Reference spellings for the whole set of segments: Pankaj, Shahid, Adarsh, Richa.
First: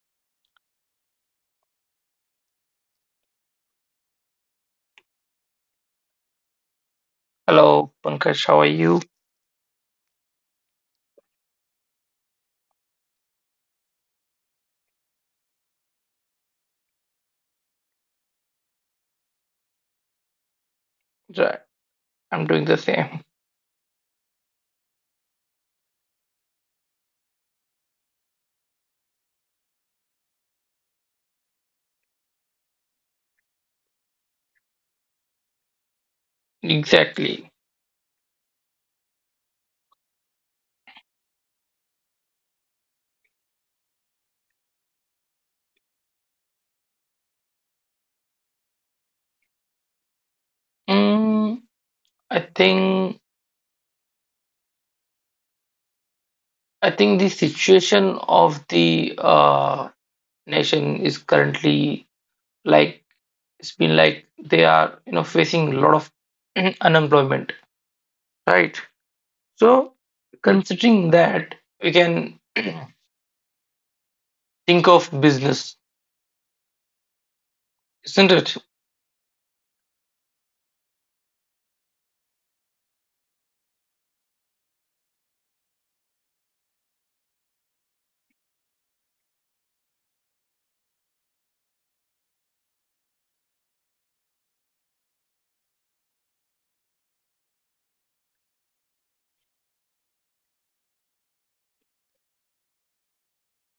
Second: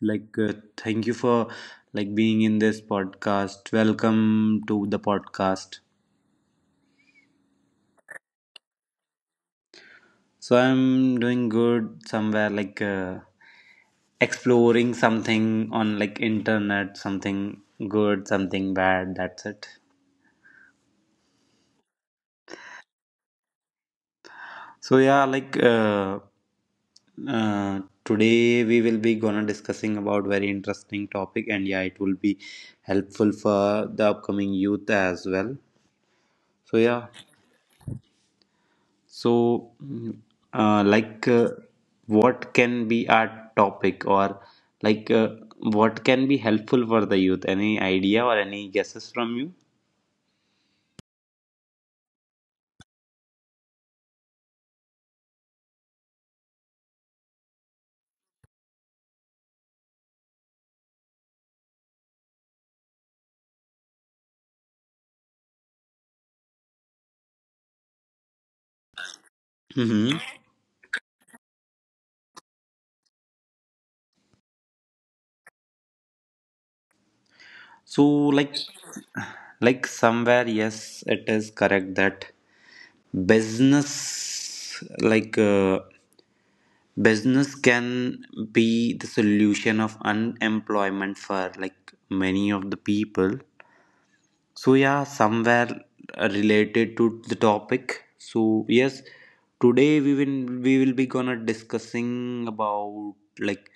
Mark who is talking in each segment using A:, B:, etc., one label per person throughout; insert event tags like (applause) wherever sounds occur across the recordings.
A: Thank you for like being in this podcast. Welcome to the podcast.
B: Hello, Pankaj, how are you?
A: So I'm doing good somewhere exploring something on like internet, something good, something bad. That's it.
B: Right, I'm doing the same.
A: So yeah, uh, today we will be gonna discussing about very interesting topic, and yeah, it will be helpful for the upcoming youth as well. So yeah.
B: Exactly.
A: So, uh, like, uh, what can be our topic, or like, uh, what can be helpful for the youth? Any idea or any guesses from you?
B: Mm, I think I think the situation of the nation is currently, like, it's been like they are facing a lot of (clears throat) unemployment, right? So
A: Mm-hmm.
B: considering that, we can (clears throat) think of business.
A: So,
B: Isn't it?
A: like, like somewhere, yes, it is correct that business, business can be the solution of unemployment for like many of the people. So yeah, somewhere related to the topic. So yes, today we will be gonna discussing about like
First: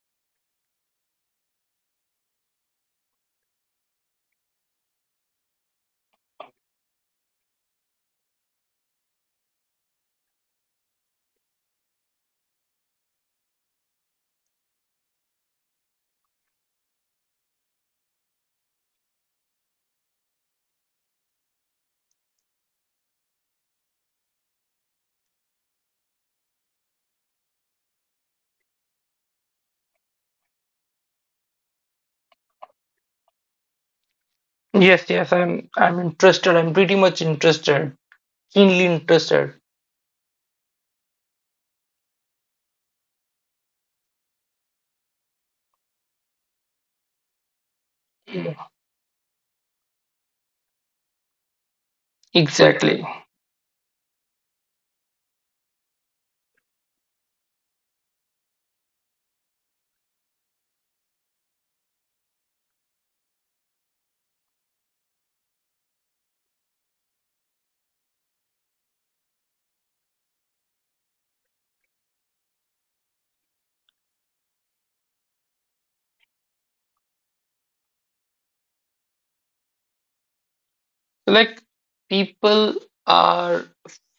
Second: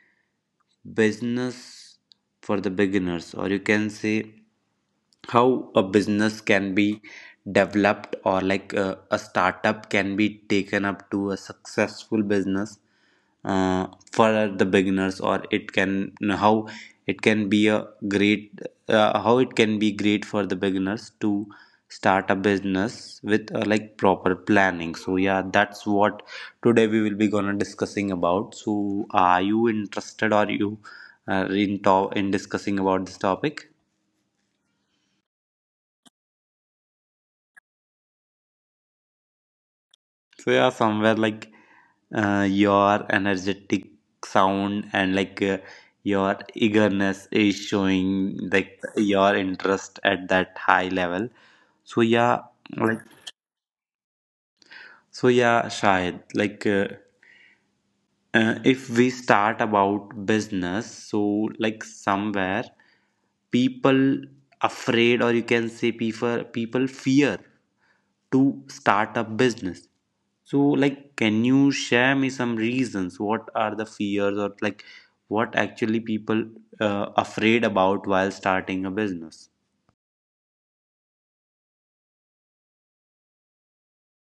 A: business for the beginners, or you can say how a business can be developed or a startup can be taken up to a successful business for the beginners, or it can how it can be a great how it can be great for the beginners to start a business with like proper planning. So yeah, that's what today we will be gonna discussing about. So are you interested, or you in discussing about this topic?
B: Yes, yes, I'm interested. I'm pretty much interested, keenly interested.
A: So yeah, somewhere like your energetic sound and your eagerness is showing
B: Yeah.
A: like your interest at that high level. So yeah, like,
B: Exactly.
A: so yeah shayad if we start about business, so like somewhere people afraid, or you can say people fear to start a business. So like, can you share me some reasons? What are the fears, or like what actually people afraid about while starting a business?
B: Like, people are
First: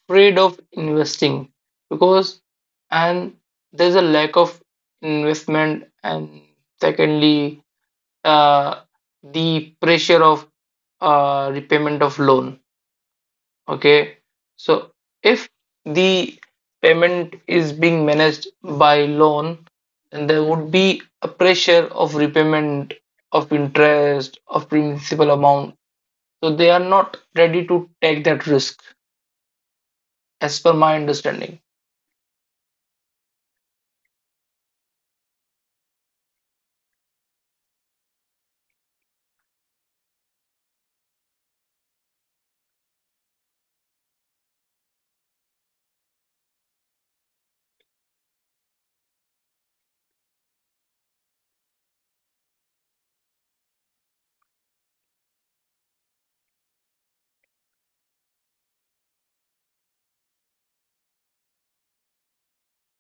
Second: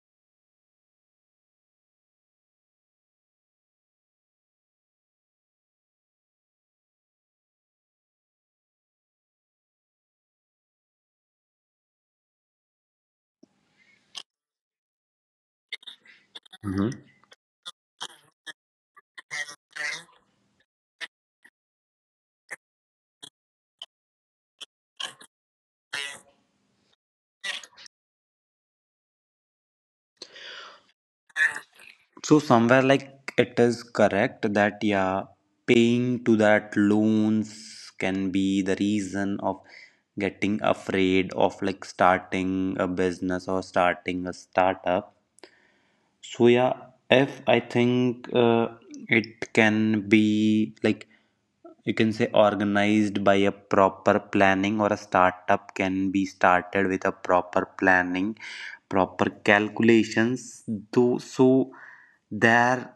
B: afraid of investing because, and there's a lack of investment, and secondly, uh, the pressure of repayment of loan. Okay, so if the payment is being managed by loan, then there would be a pressure of repayment, of interest, of principal amount. So they are not ready to take that risk, as per my understanding.
A: So somewhere like it is correct that yeah, paying to that loans can be the reason of getting afraid of like starting a business or starting a startup. So yeah, if I think it can be like you can say organized by a proper planning, or a startup can be started with a proper planning, proper calculations. Though so there,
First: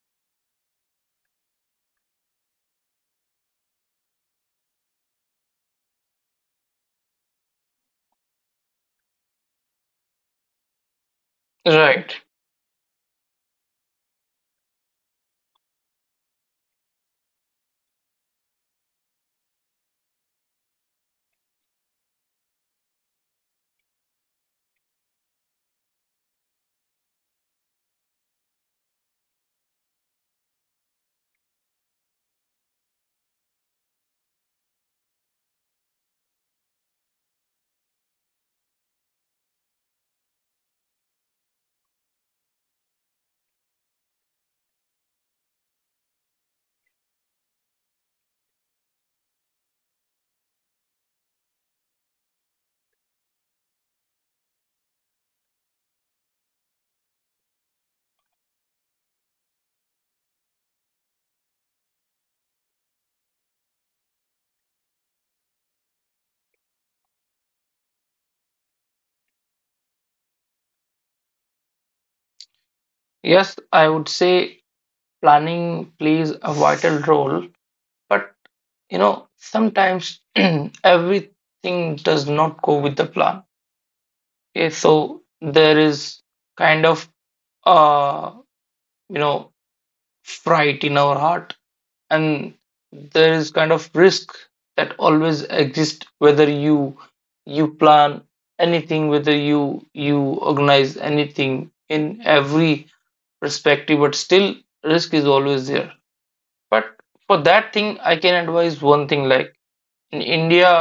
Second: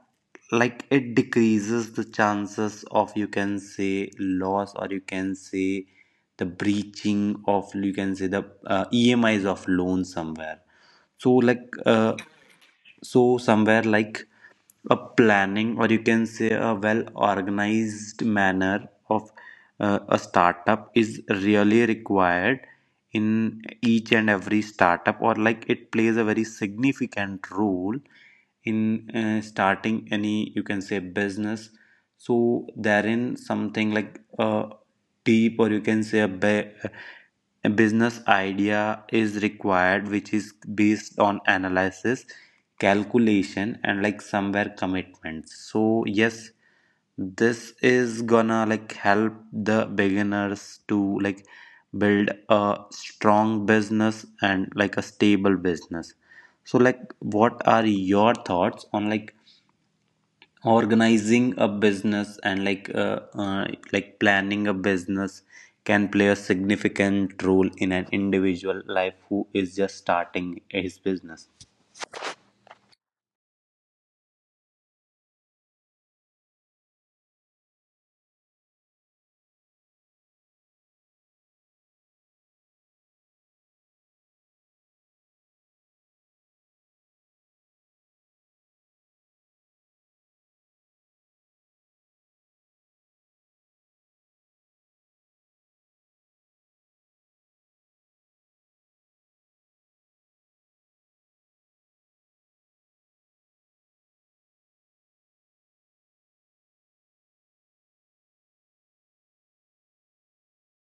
A: like it decreases the chances of you can say loss, or you can say the breaching of you can say the EMIs of loan somewhere. so like uh,
B: Right.
A: so somewhere like a planning, or you can say a well organized manner of a startup is really required in each and every startup, or like it plays a very significant role in starting any you can say business. So therein something like a deep, or you can say a business idea is required, which is based on analysis, calculation, and like somewhere commitments. So yes, this is gonna like help the beginners to like build a strong business and like a stable business. So like, what are your thoughts on like organizing a business and like planning a business can play a significant role in an individual life who is just starting his business?
B: Yes, I would say planning plays a vital role, but, sometimes (clears throat) everything does not go with the plan. Okay, so there is kind of uh, you know fright in our heart, and there is kind of risk that always exists, whether you plan anything, whether you organize anything in every perspective, but still risk is always there. But for that thing, I can advise one thing, like, in India,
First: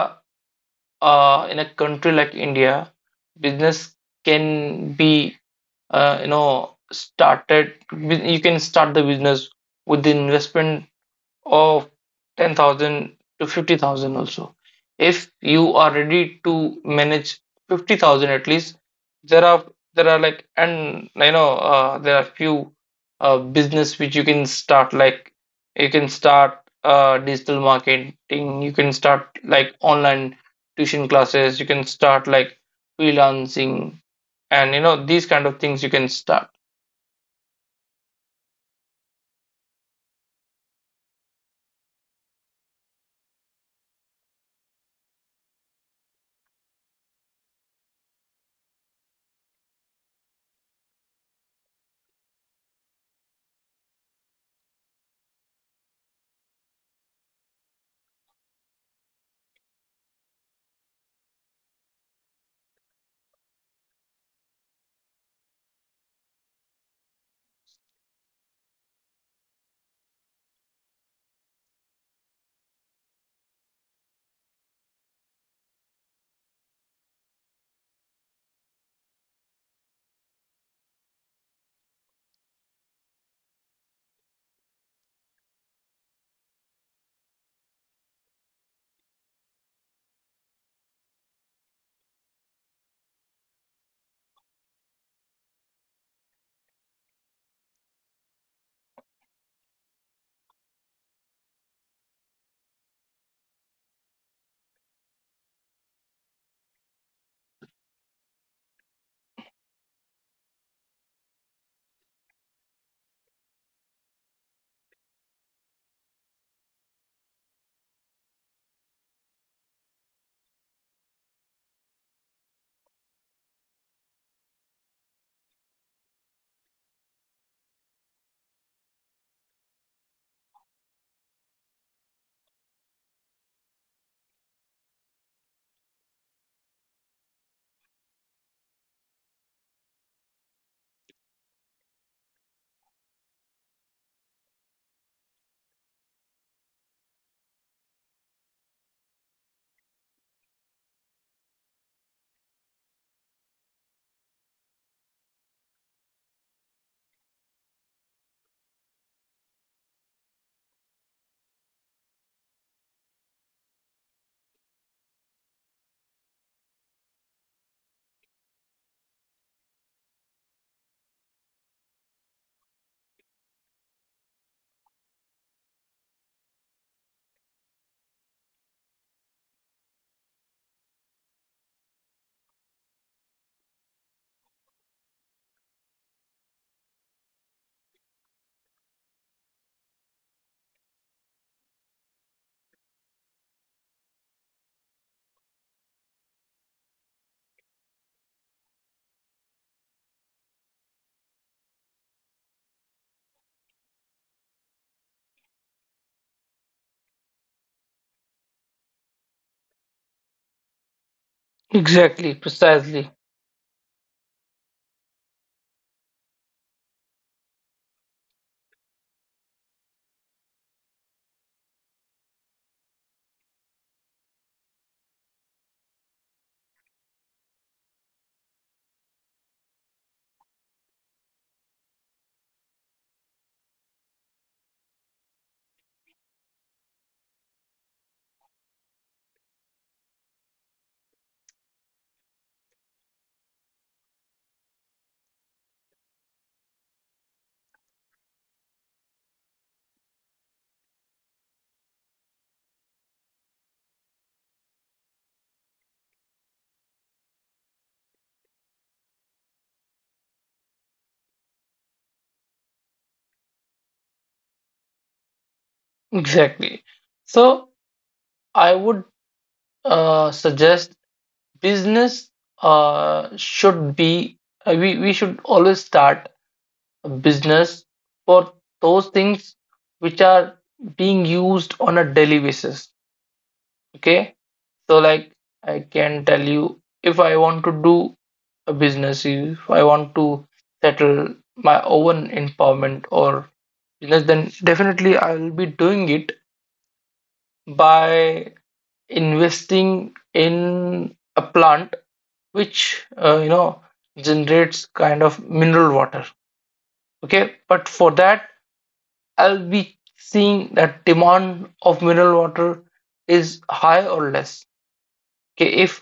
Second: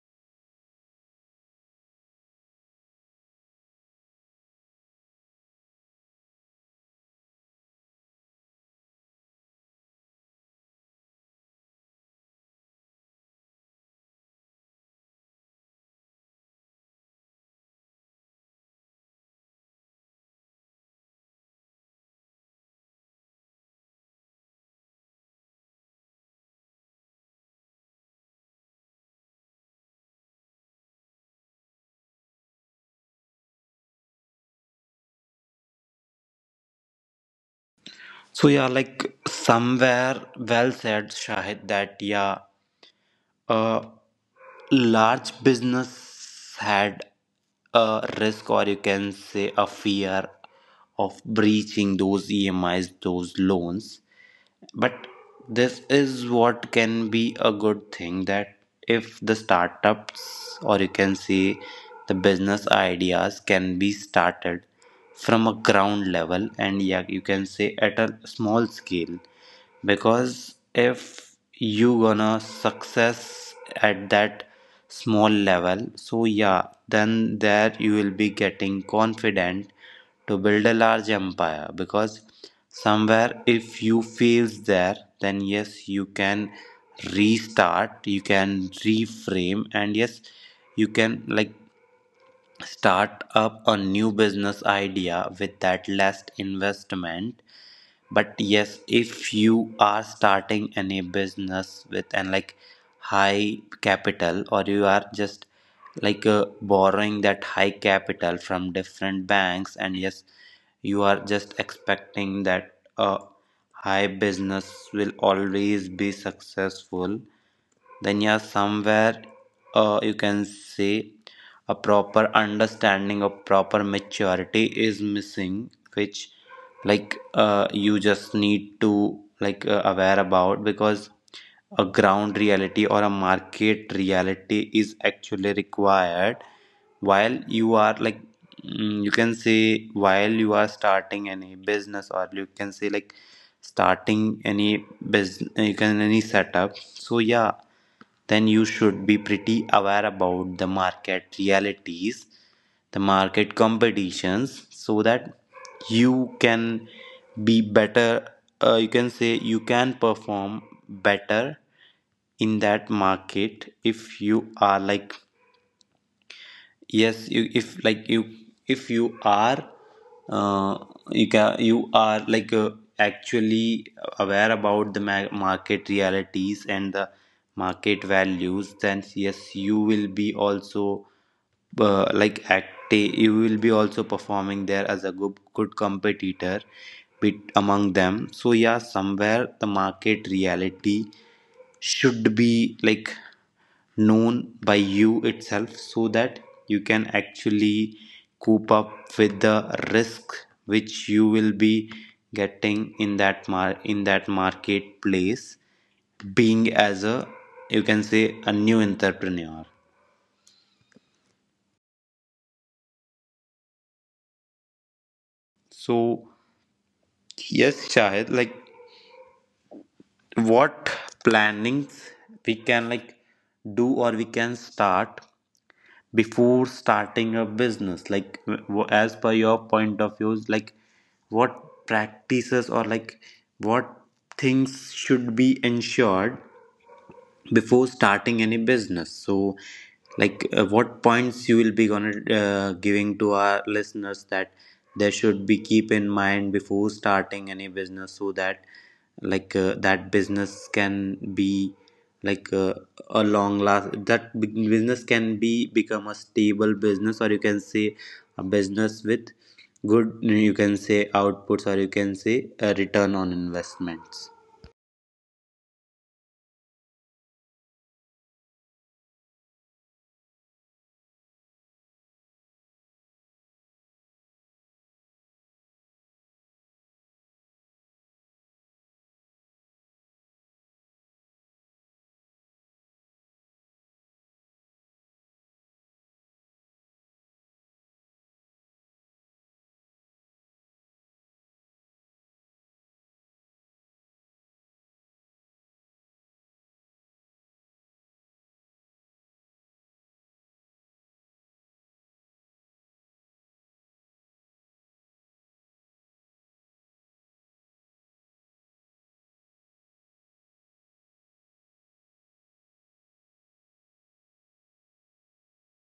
B: in a country like India, business can be you can start the business with the investment of 10,000 to 50,000 also. If you are ready to manage 50,000 at least, there are like, and there are few business which you can start, like you can start digital marketing, you can start like online tuition classes, you can start like freelancing, and these kind of things you can start.
A: So yeah, like somewhere well said, Shahid, that yeah, uh, large business had a risk, or you can say a fear of breaching those EMIs, those loans. But this is what can be a good thing, that if the startups, or you can say the business ideas, can be started from a ground level, and yeah, you can say at a small scale. Because if you gonna success at that small level, so yeah, then there you will be getting confident to build a large empire, because somewhere if you fails there, then yes you can restart, you can reframe, and yes you can like start up a new business idea with that last investment. But yes, if you are starting any business with and like high capital, or you are just borrowing that high capital from different banks, and yes, you are just expecting that a high business will always be successful, then yeah, somewhere you can say a proper understanding of proper maturity is missing, which you just need to aware about. Because a ground reality or a market reality is actually required while you are like you can say while you are starting any business, or you can say like starting any business you can any setup. So yeah, then you should be pretty aware about the market realities, the market competitions, so that you can be better. You can say you can perform better in that market if you are like yes you, if like you if you are uh, you can you are actually aware about the market realities and the market values, then yes you will be also like active, you will be also performing there as a good, good competitor bit among them. So yeah, somewhere the market reality should be like known by you itself, so that you can actually cope up with the risk which you will be getting in that in that marketplace, being as a you can say a new entrepreneur.
B: Exactly, precisely,
A: So yes Shahid, like, what plannings we can like do or we can start before starting a business, like as per your point of views, like what practices, or like what things should be ensured before starting any business? So what points you will be gonna giving to our listeners that they should be keep in mind before starting any business, so that that business can be like uh, a long last, that business can be become a stable business, or you can say a business with good you can say outputs, or you can say a return on investments?
B: exactly. So I would suggest business should be we should always start a business for those things which are being used on a daily basis, okay? So, like, I can tell you, if I want to do a business, if I want to settle my own empowerment or business, then definitely I will be doing it by investing in a plant which generates kind of mineral water. Okay, but for that, I'll be seeing that demand of mineral water is high or less. Okay, if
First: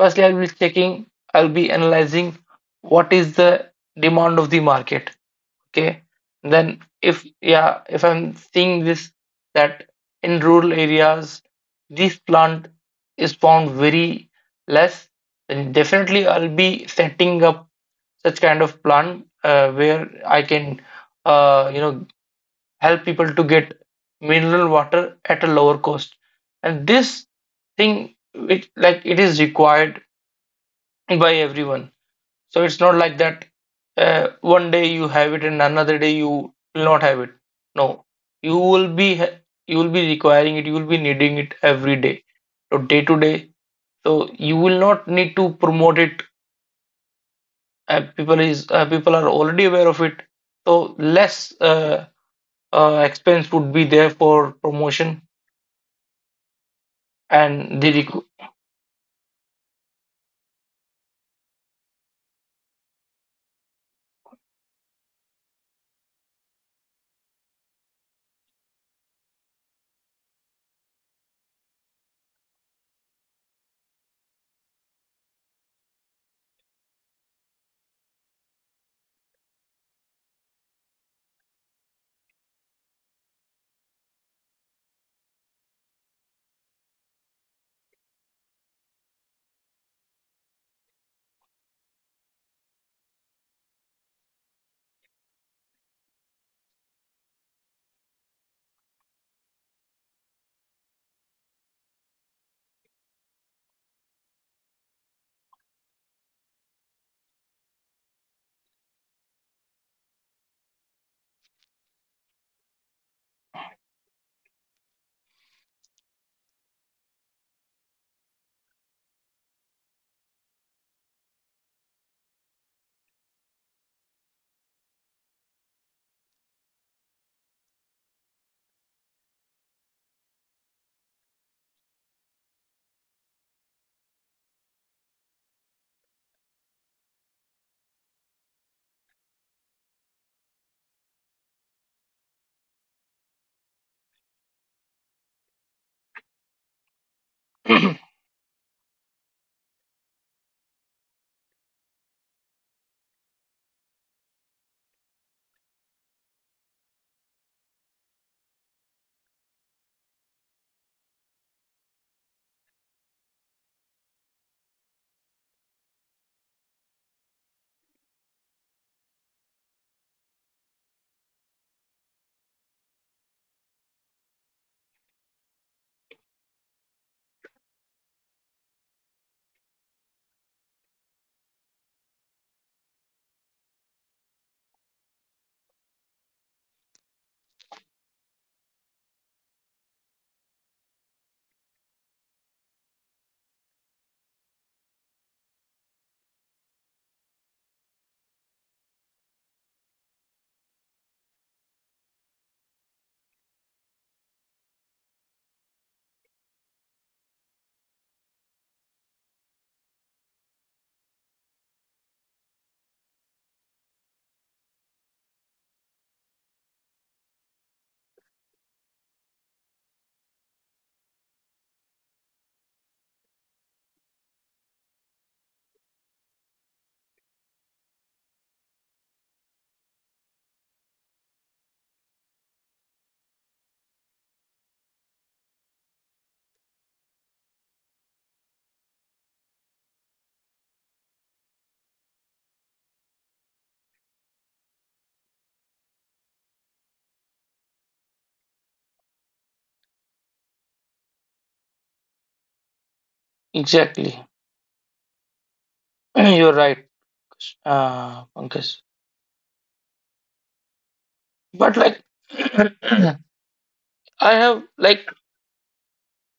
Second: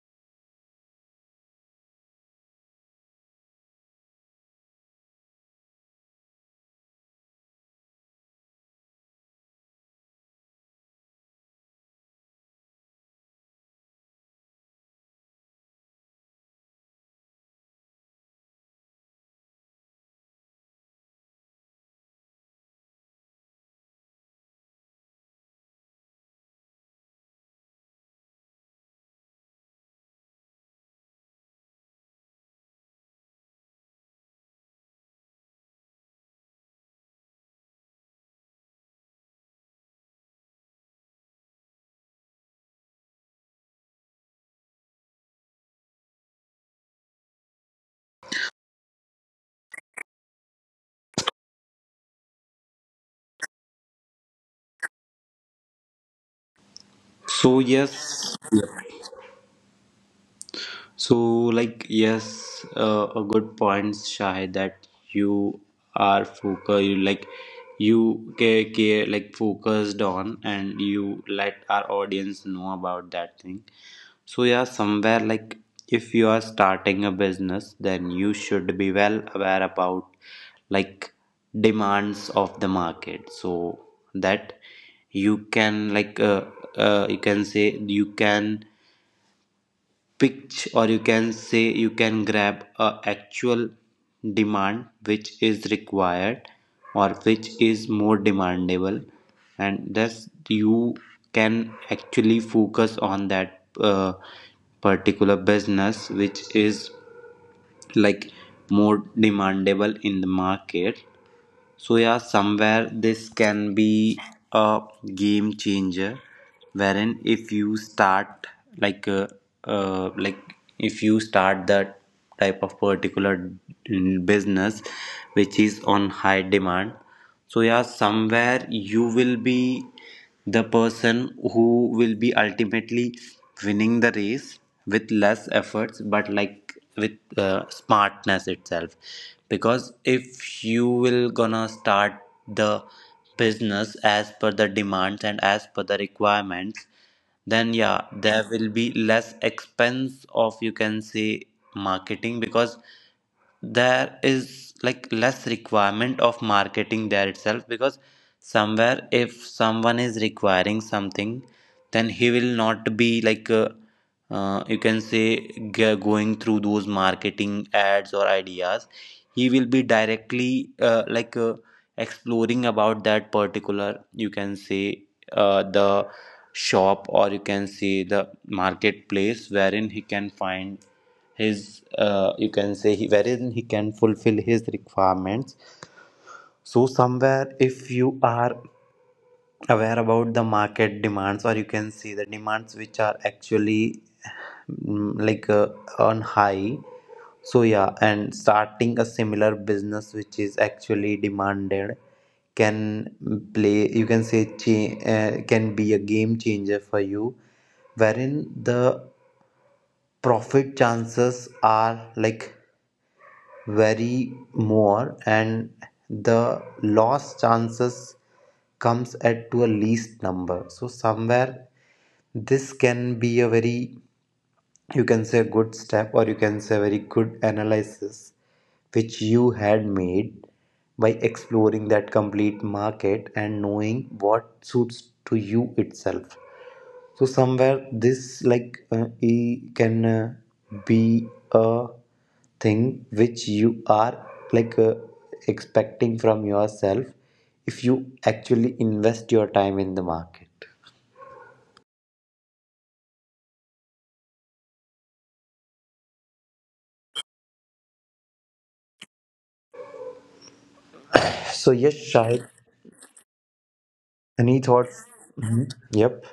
B: firstly I'll be checking, I'll be analyzing what is the demand of the market. Okay, then, if, yeah, if I'm seeing this, that in rural areas this plant is found very less, then definitely I'll be setting up such kind of plant, where I can uh, you know help people to get mineral water at a lower cost. And this thing, it, like, it is required by everyone. So it's not like that, one day you have it and another day you will not have it. No, you will be ha- you will be requiring it. You will be needing it every day, so day to day. So you will not need to promote it. People are already aware of it. So less expense would be there for promotion,
A: So
B: and
A: yes. So, like, yes, a good point, Shahid, that you are focused, you like, you care, care, like, focused on, and you let our audience know about that thing. So yeah, somewhere like, if you are starting a business, then you should be well aware about like demands of the market, so that you can you can say you can pitch, or you can say you can grab a actual demand which is required, or which is more demandable, and thus you can actually focus on that particular business which is like more demandable in the market. So yeah, somewhere this can be a game changer, wherein if you start like uh, like if you start that type of particular business which is on high demand, so yeah, somewhere you will be the person who will be ultimately winning the race with less efforts but like with smartness itself. Because if you will gonna start the business as per the demands and as per the requirements, then yeah there will be less expense of you can say marketing, because there is like less requirement of marketing there itself. Because somewhere if someone is requiring something, then he will not be you can say going through those marketing ads or ideas, he will be directly exploring about that particular you can say the shop, or you can say the marketplace wherein he can find his you can say he wherein he can fulfill his requirements. So somewhere if you are aware about the market demands, or you can see the demands which are actually mm, like uh, on high, so yeah, and starting a similar business which is actually demanded can play you can say can be a game changer for you, wherein the profit chances are like vary more and the loss chances comes at to a least number. So somewhere this can be a very you can say good step, or you can say very good analysis which you had made by exploring that complete market and knowing what suits to you itself. So somewhere this like e can be a thing which you are like uh, expecting from yourself if you actually invest your time in the market.
B: exactly. (clears throat) You're right, Pankaj. But,
A: So yes,
B: like, (clears throat)
A: Shahid,
B: I have
A: any
B: like
A: thoughts? Mhm. Yep.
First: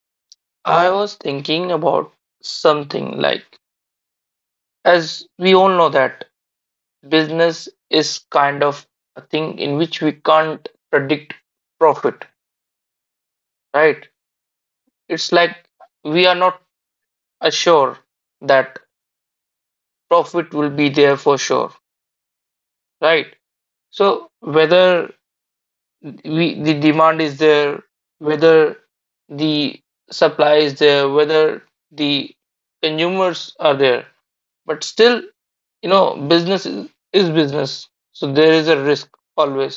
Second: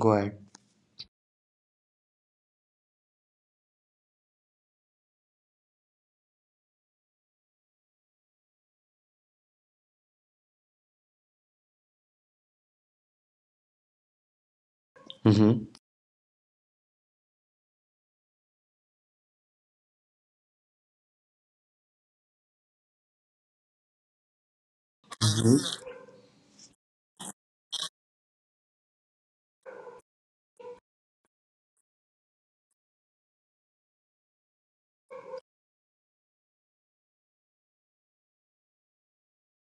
A: Go ahead.
B: I was thinking about something, like, as we all know that business is kind of a thing in which we can't predict profit, right? It's
A: Mm-hmm.
B: like we are not assured that profit will be there for sure, right? So whether
A: Mm-hmm.
B: we the demand is there, whether the supply is there, whether the consumers are there, but still business is business, so there is a risk always.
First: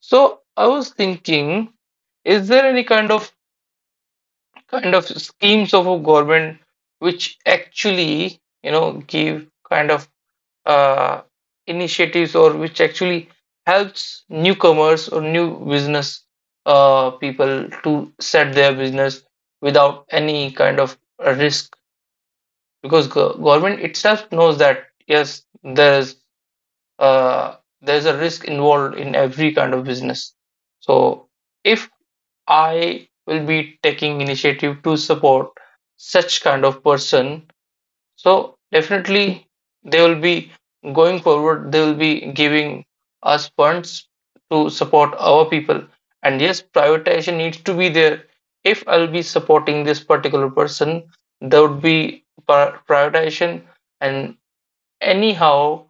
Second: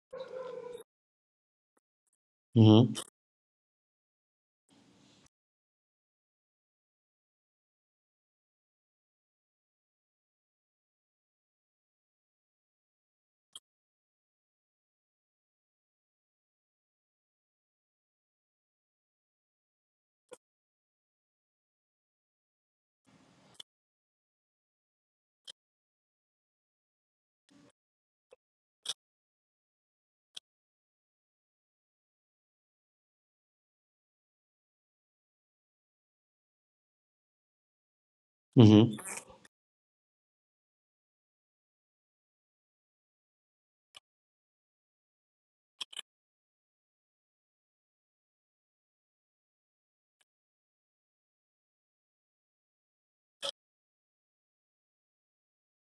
B: So I was thinking, is there any kind of schemes of a government, which actually give kind of uh, initiatives, or which actually helps newcomers or new business people to set their business without any kind of risk, because government itself knows that yes, uh, there's a risk involved in every kind of business. So if I will be taking initiative to support such kind of person, so
A: Mm-hmm.
B: definitely they will be going forward, they will be giving us funds to support our people. And yes, prioritization needs to be there. If I'll be supporting this particular person, there would be prioritization, and anyhow,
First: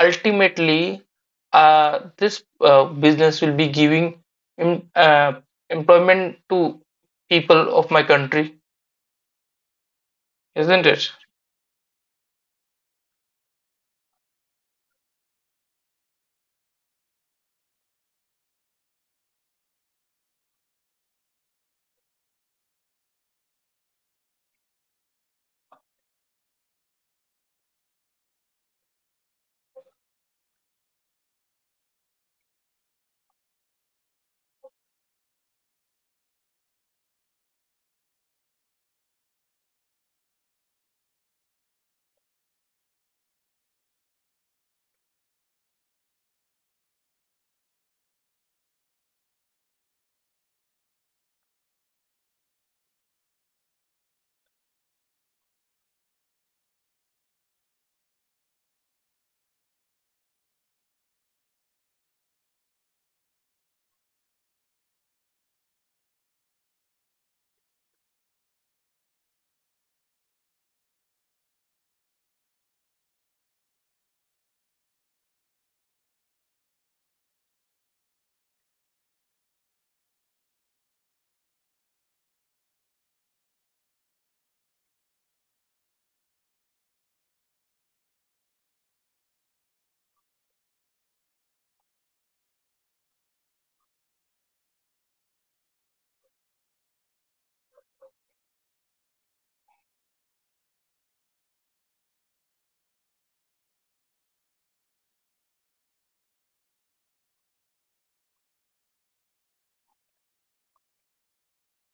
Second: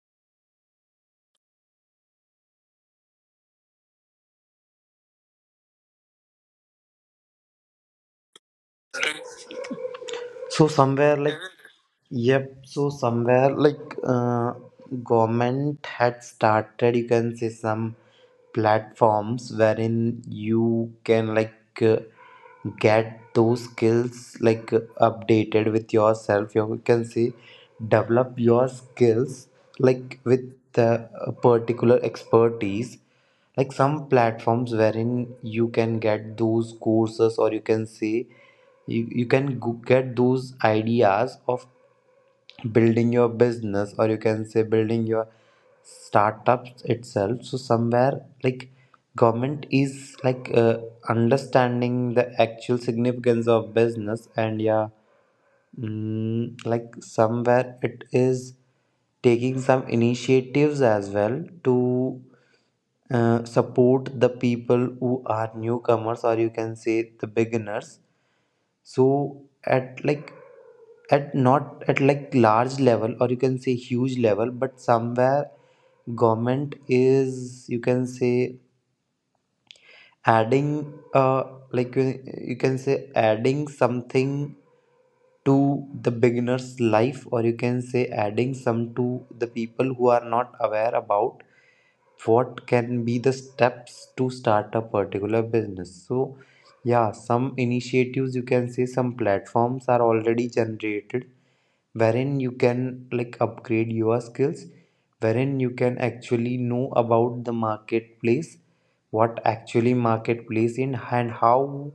B: ultimately, this business will be giving em- uh, employment to people of my country,
A: So
B: isn't it?
A: somewhere like, yep, so somewhere government had started, you can say some platforms wherein you can uh, get those skills updated with yourself. You can say develop your skills like with the particular expertise like some platforms wherein you can get those courses or you can say you can get those ideas of building your business or you can say building your startups itself. So somewhere like government is like understanding the actual significance of business and yeah. Mm, like somewhere it is taking some initiatives as well to support the people who are newcomers or you can say the beginners. So at like at not at like large level or you can say huge level, but somewhere government is, you can say, adding like you can say adding something to the beginner's life, or you can say adding some to the people who are not aware about what can be the steps to start a particular business. So yeah, some initiatives, you can say, some platforms are already generated wherein you can like upgrade your skills, wherein you can actually know about the marketplace, what actually marketplace in and how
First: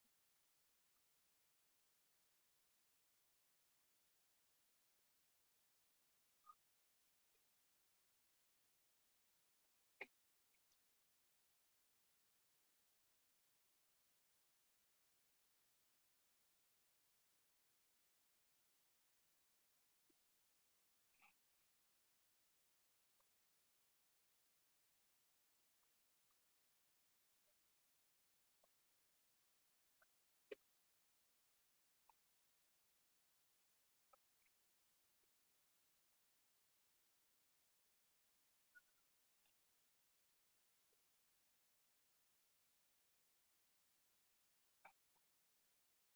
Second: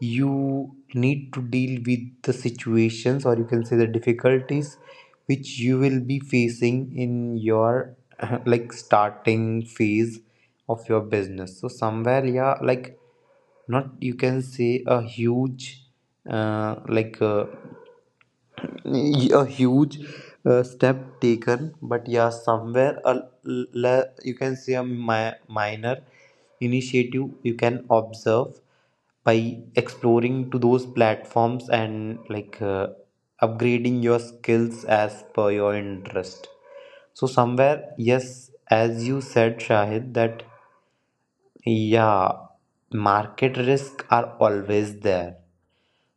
A: you need to deal with the situations or you can say the difficulties which you will be facing in your (laughs) like starting phase of your business. So somewhere yeah, like not you can say a huge uh, like uh, a huge step taken, but yeah somewhere a, l- le- you can say a mi- minor initiative you can observe by exploring to those platforms and like upgrading your skills as per your interest. So somewhere yes, as you said Shahid, that yeah, market risk are always there.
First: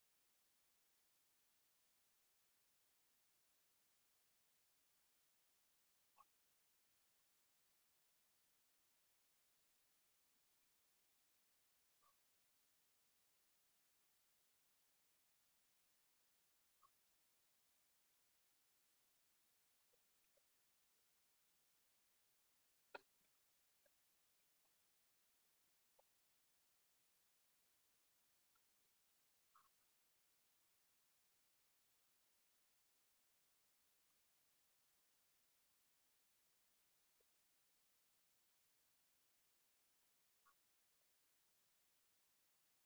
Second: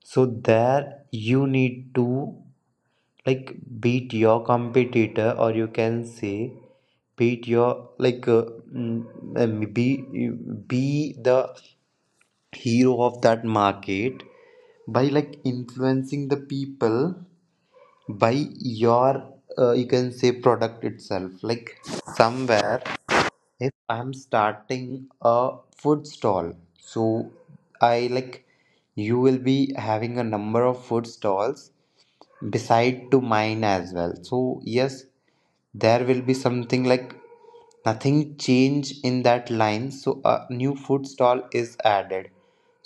A: So there you need to like beat your competitor or you can say beat your like mm, mm, be be the hero of that market by like influencing the people by your you can say product itself. Like somewhere if I'm starting a food stall, so I like you will be having a number of food stalls beside to mine as well. So yes, there will be something like nothing change in that line, so a new food stall is added.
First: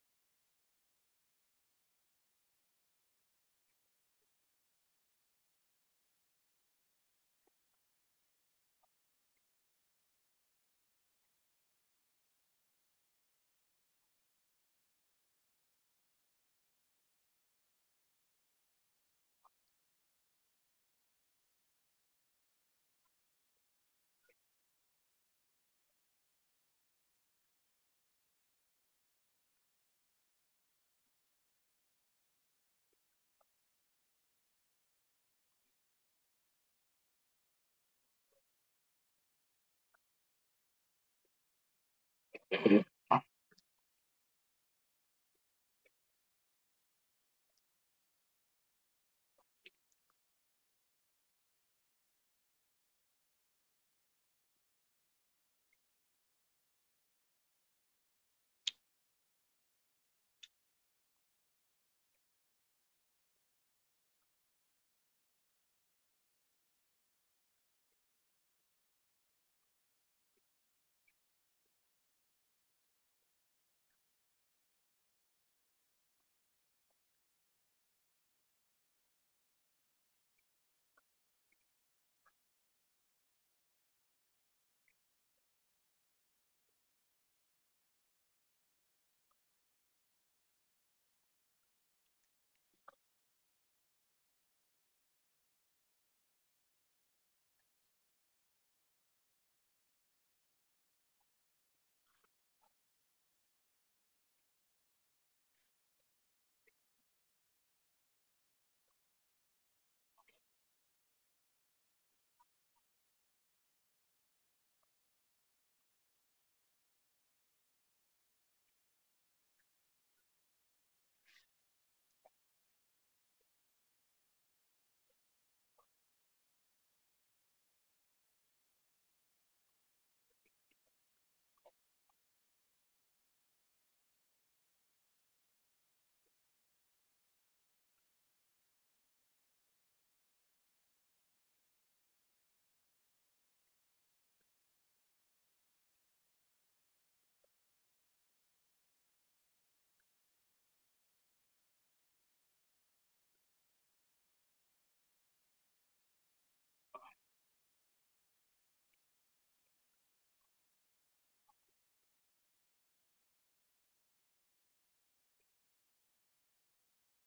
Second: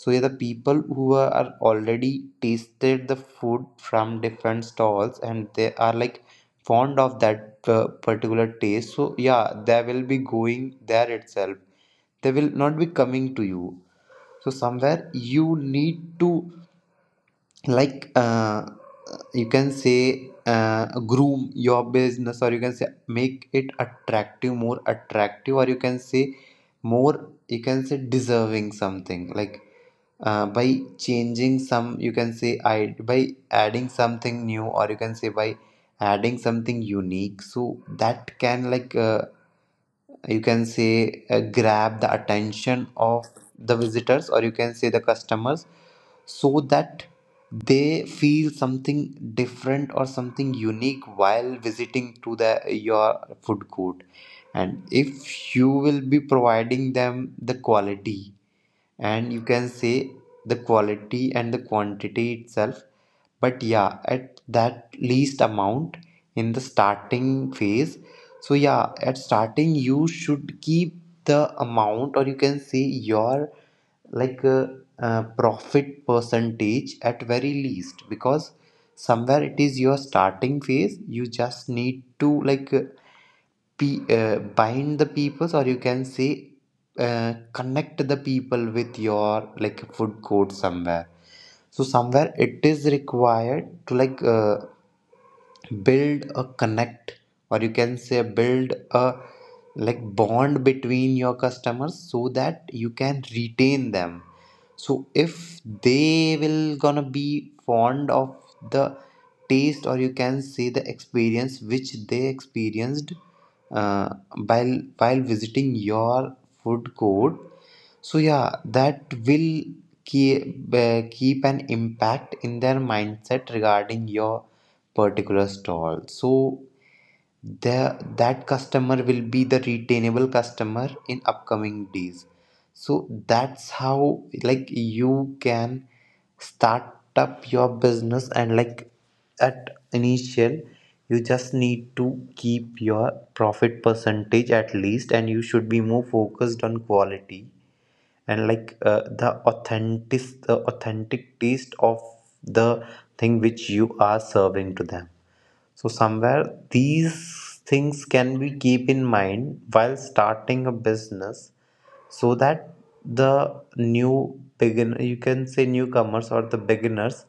A: So yeah, the people who are already tasted the food from different stalls and they are like fond of that particular taste, so yeah they will be going there itself, they will not be coming to you. So somewhere you need to like you can say groom your business or you can say make it attractive, more attractive, or you can say more you can say deserving something like by changing some you can say I by adding something new or you can say by adding something unique, so that can like you can say grab the attention of the visitors or you can say the customers, so that they feel something different or something unique while visiting to the your food court. And if you will be providing them the quality and you can say the quality and the quantity itself, but yeah at that least amount in the starting phase. So yeah, at starting you should keep the amount or you can say your like profit percentage at very least, because somewhere it is your starting phase you just need to like bind the peoples or you can say connect the people with your like food court somewhere. So somewhere it is required to like build a connect or you can say build a like bond between your customers so that you can retain them. So if they will gonna be fond of the taste or you can say the experience which they experienced, uh, while visiting your food court, so yeah that will keep an impact in their mindset regarding your particular stall. So the that customer will be the retainable customer in upcoming days. So that's how like you can start up your business, and like at initial you just need to keep your profit percentage at least and you should be more focused on quality and like the authentic taste of the thing which you are serving to them. So somewhere these things can be keep in mind while starting a business, so that the new beginner, you can say newcomers or the beginners,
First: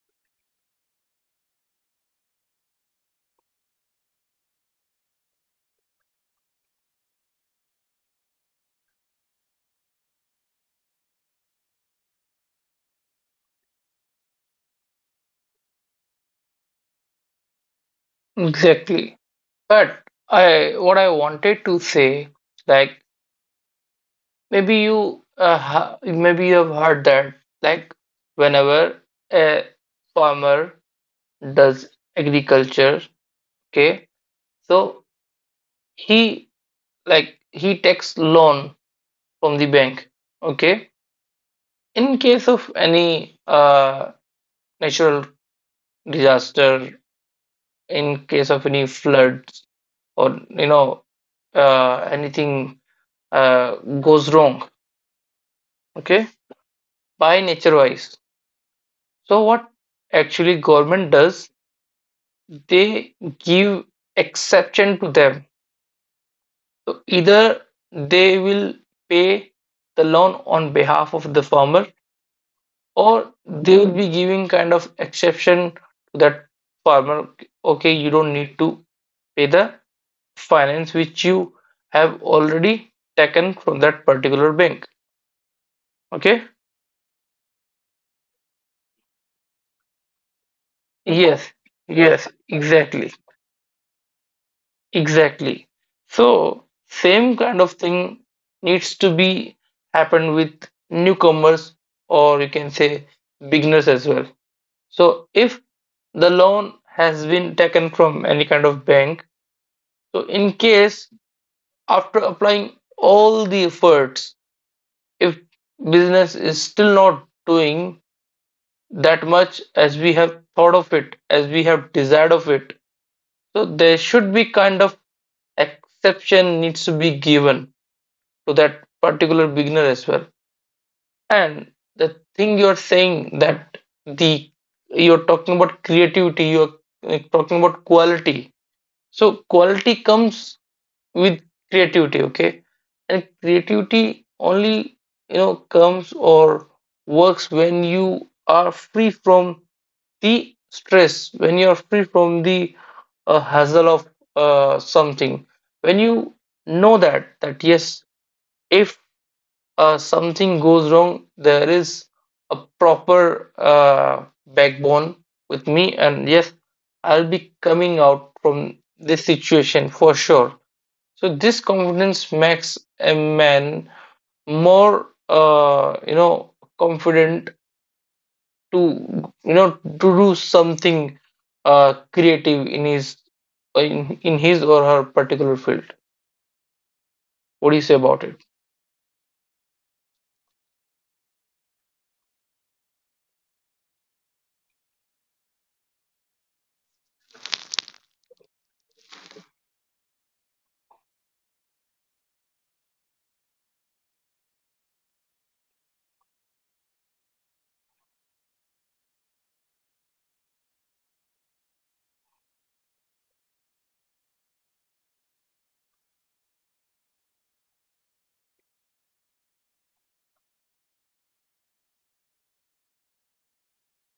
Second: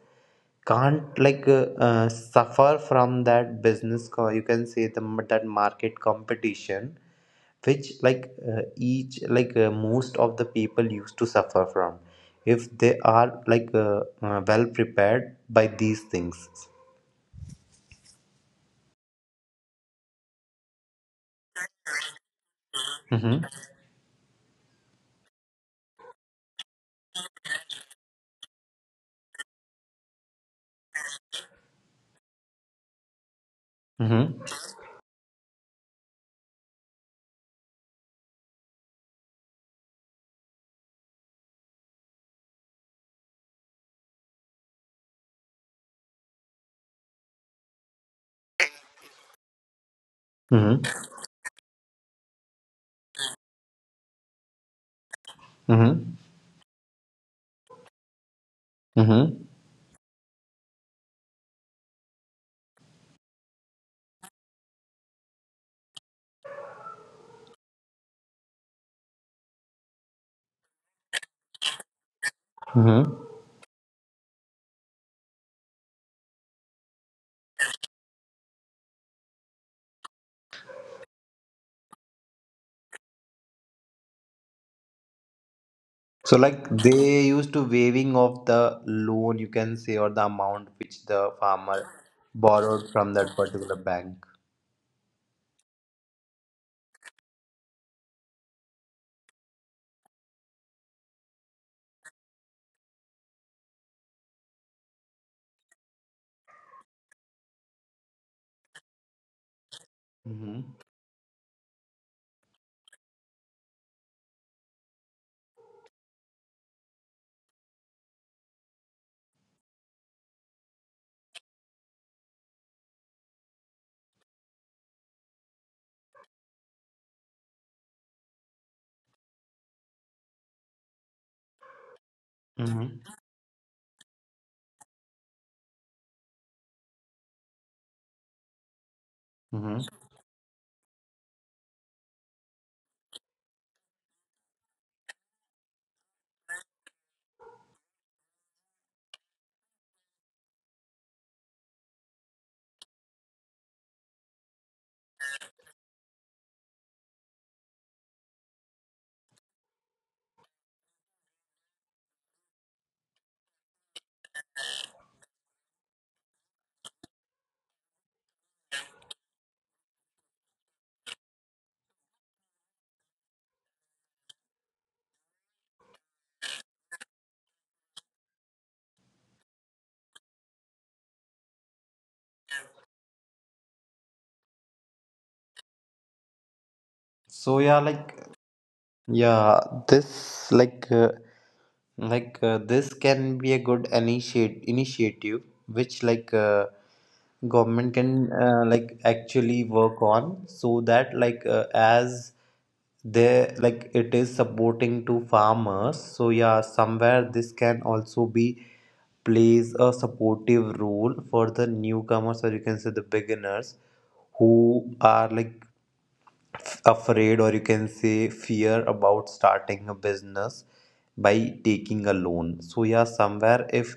A: can't like suffer from that business co- you can say the that market competition which like each like most of the people used to suffer from, if they are like well prepared by these things.
B: Exactly. But I what I wanted to say, like,
A: Mm-hmm.
B: maybe you have heard that, like, whenever a farmer does agriculture, okay,
A: Mm-hmm.
B: so he like he takes loan from the bank, okay, in case of any natural disaster, in case of any floods, or
A: Mm-hmm.
B: anything uh, goes wrong, okay,
A: Mm-hmm.
B: by nature wise. So
A: Mm-hmm.
B: what actually government does, they give exception to them, either they will pay the loan on behalf of the farmer, or
A: Mm-hmm.
B: they will be giving kind of exception to that farmer, okay, you don't need to pay the finance which you have already taken from that particular bank, okay?
A: So like they used to waiving of the loan, you can say, or the amount which
B: Yes,
A: the farmer
B: yes.
A: borrowed
B: Exactly,
A: from that particular bank.
B: exactly. So same kind of thing needs to be happened with newcomers, or you can say beginners as well. So if the loan has been taken from any kind of bank, so in
A: Mm-hmm.
B: case, after applying all the efforts, if business is still not doing that much as we have thought of it, as we have desired of it. So there should be kind of exception needs to be given to that particular beginner as well. And the thing you're
A: Mm-hmm.
B: saying, that the you're talking about creativity, you're talking about quality. So quality
A: Mm-hmm.
B: comes with creativity, okay? And creativity only comes or works when you are free from the stress, when you're free from the hassle of something, when you know that yes, if something goes wrong, there is a proper backbone with me, and yes, I'll be coming out from this situation for sure. So this confidence makes a man more confident to to do something creative in his in his or her particular field. What do
A: So
B: you say
A: yeah,
B: about it?
A: like yeah, this like this can be a good initiate initiative which like government can like actually work on, so that like as they like it is supporting to farmers, so yeah somewhere this can also be plays a supportive role for the newcomers or you can say the beginners who are like afraid or you can say fear about starting a business by taking a loan. So yeah somewhere if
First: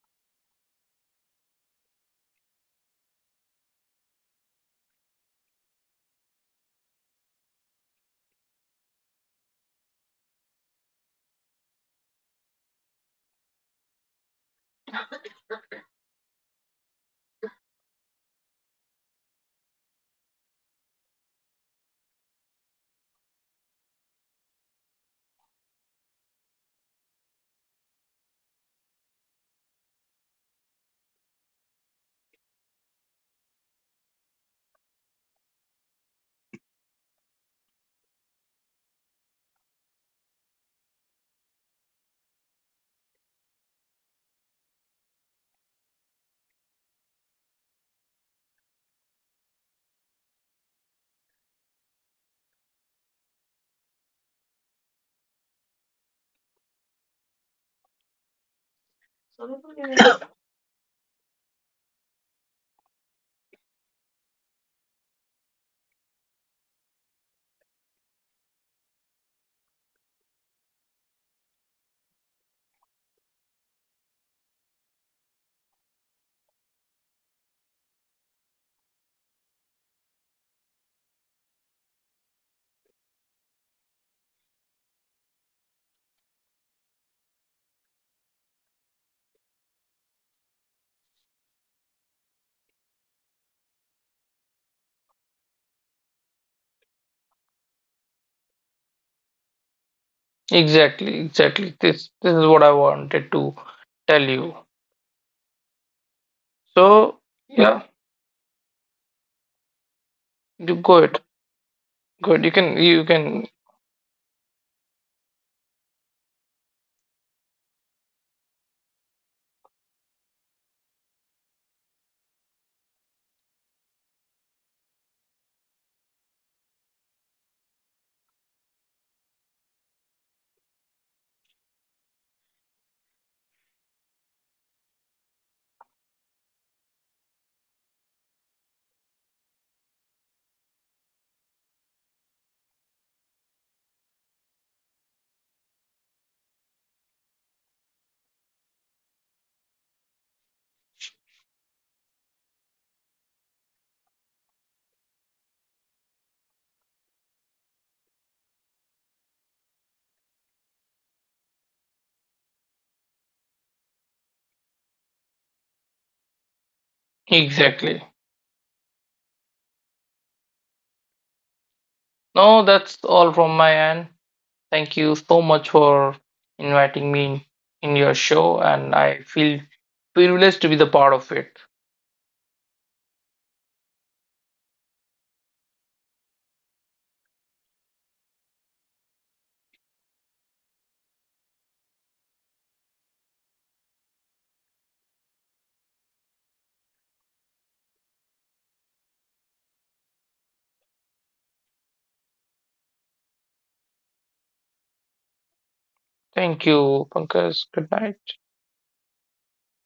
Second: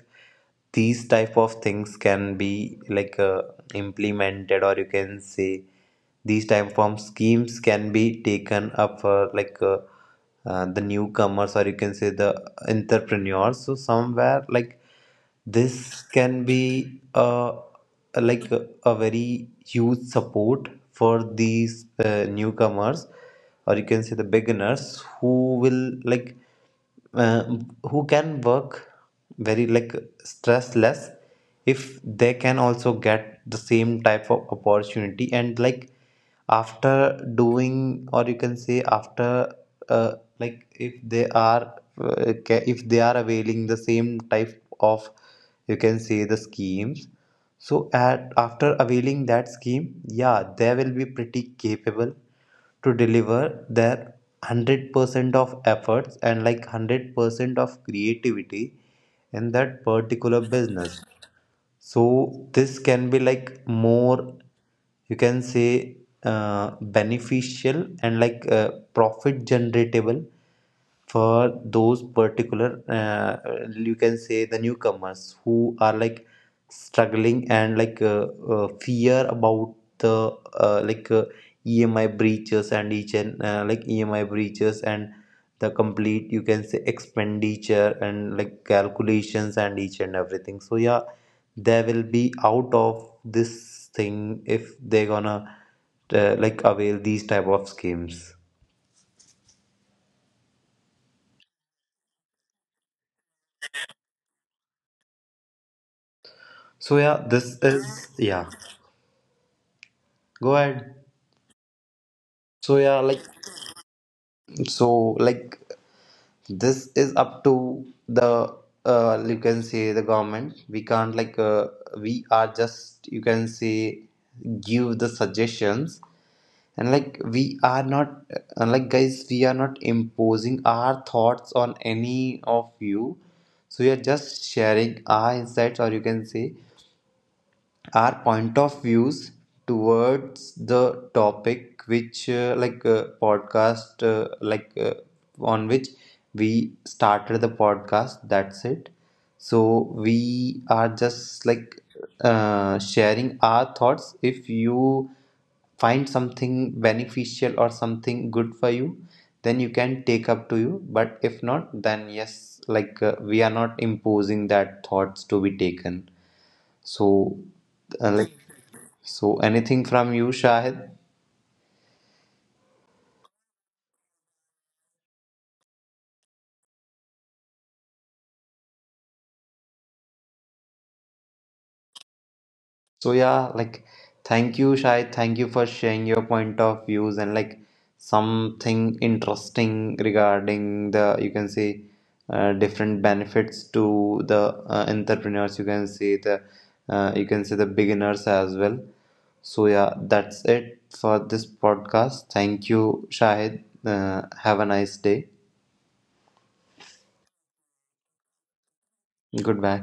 A: these type of things can be like implemented or you can say these type of schemes can be taken up for like the newcomers or you can say the entrepreneurs, so somewhere like this can be a like a very huge support for these newcomers, or you can say the beginners who will like uh, who can work very like stress less if they can also get the same type of opportunity. And like after doing or you can say after uh, like if they are if they are availing the same type of you can say the schemes, so at after availing that scheme, yeah, they will be pretty capable to deliver their 100% of efforts and like 100% of creativity in that particular
B: (coughs)
A: business. So this can be like more, you can say, beneficial and like profit generatable for those particular you can say the newcomers who are like struggling and like fear about the uh, like uh, EMI breaches and each and like EMI breaches and the complete you can say expenditure and like calculations and each and everything. So yeah, they will be out of this thing if they're gonna like avail these type of schemes.
B: Exactly, exactly. This is what I wanted to tell you.
A: So yeah,
B: So
A: this
B: yeah,
A: is yeah. Go
B: you
A: ahead.
B: go it. Good.
A: So yeah,
B: You
A: like
B: can
A: so like this is up to the you can say the government. We can't like we are just you can say give the suggestions, and like we are not like guys we are not imposing our thoughts on any of you. So we are just sharing our insights or you can say our point of views towards the topic which podcast on which we started the podcast, that's it. So we are just like sharing our thoughts. If you find something beneficial or something good for you, then you can take up to you, but if not then yes like we are not imposing that thoughts to be taken. So,
B: exactly.
A: like, so anything from you, Shahid?
B: No, that's all from my end. Thank you so much for inviting me in your show, and I feel privileged to be the part of it.
A: So yeah, like, thank you, Shahid. Thank you for sharing your point of views and like something interesting regarding the you can say different benefits to the entrepreneurs. You can say the you can say the beginners as well. So yeah, that's it for this podcast. Thank you, Shahid. Have a nice day.
B: Thank you, Pankaj. Good night.
A: Goodbye.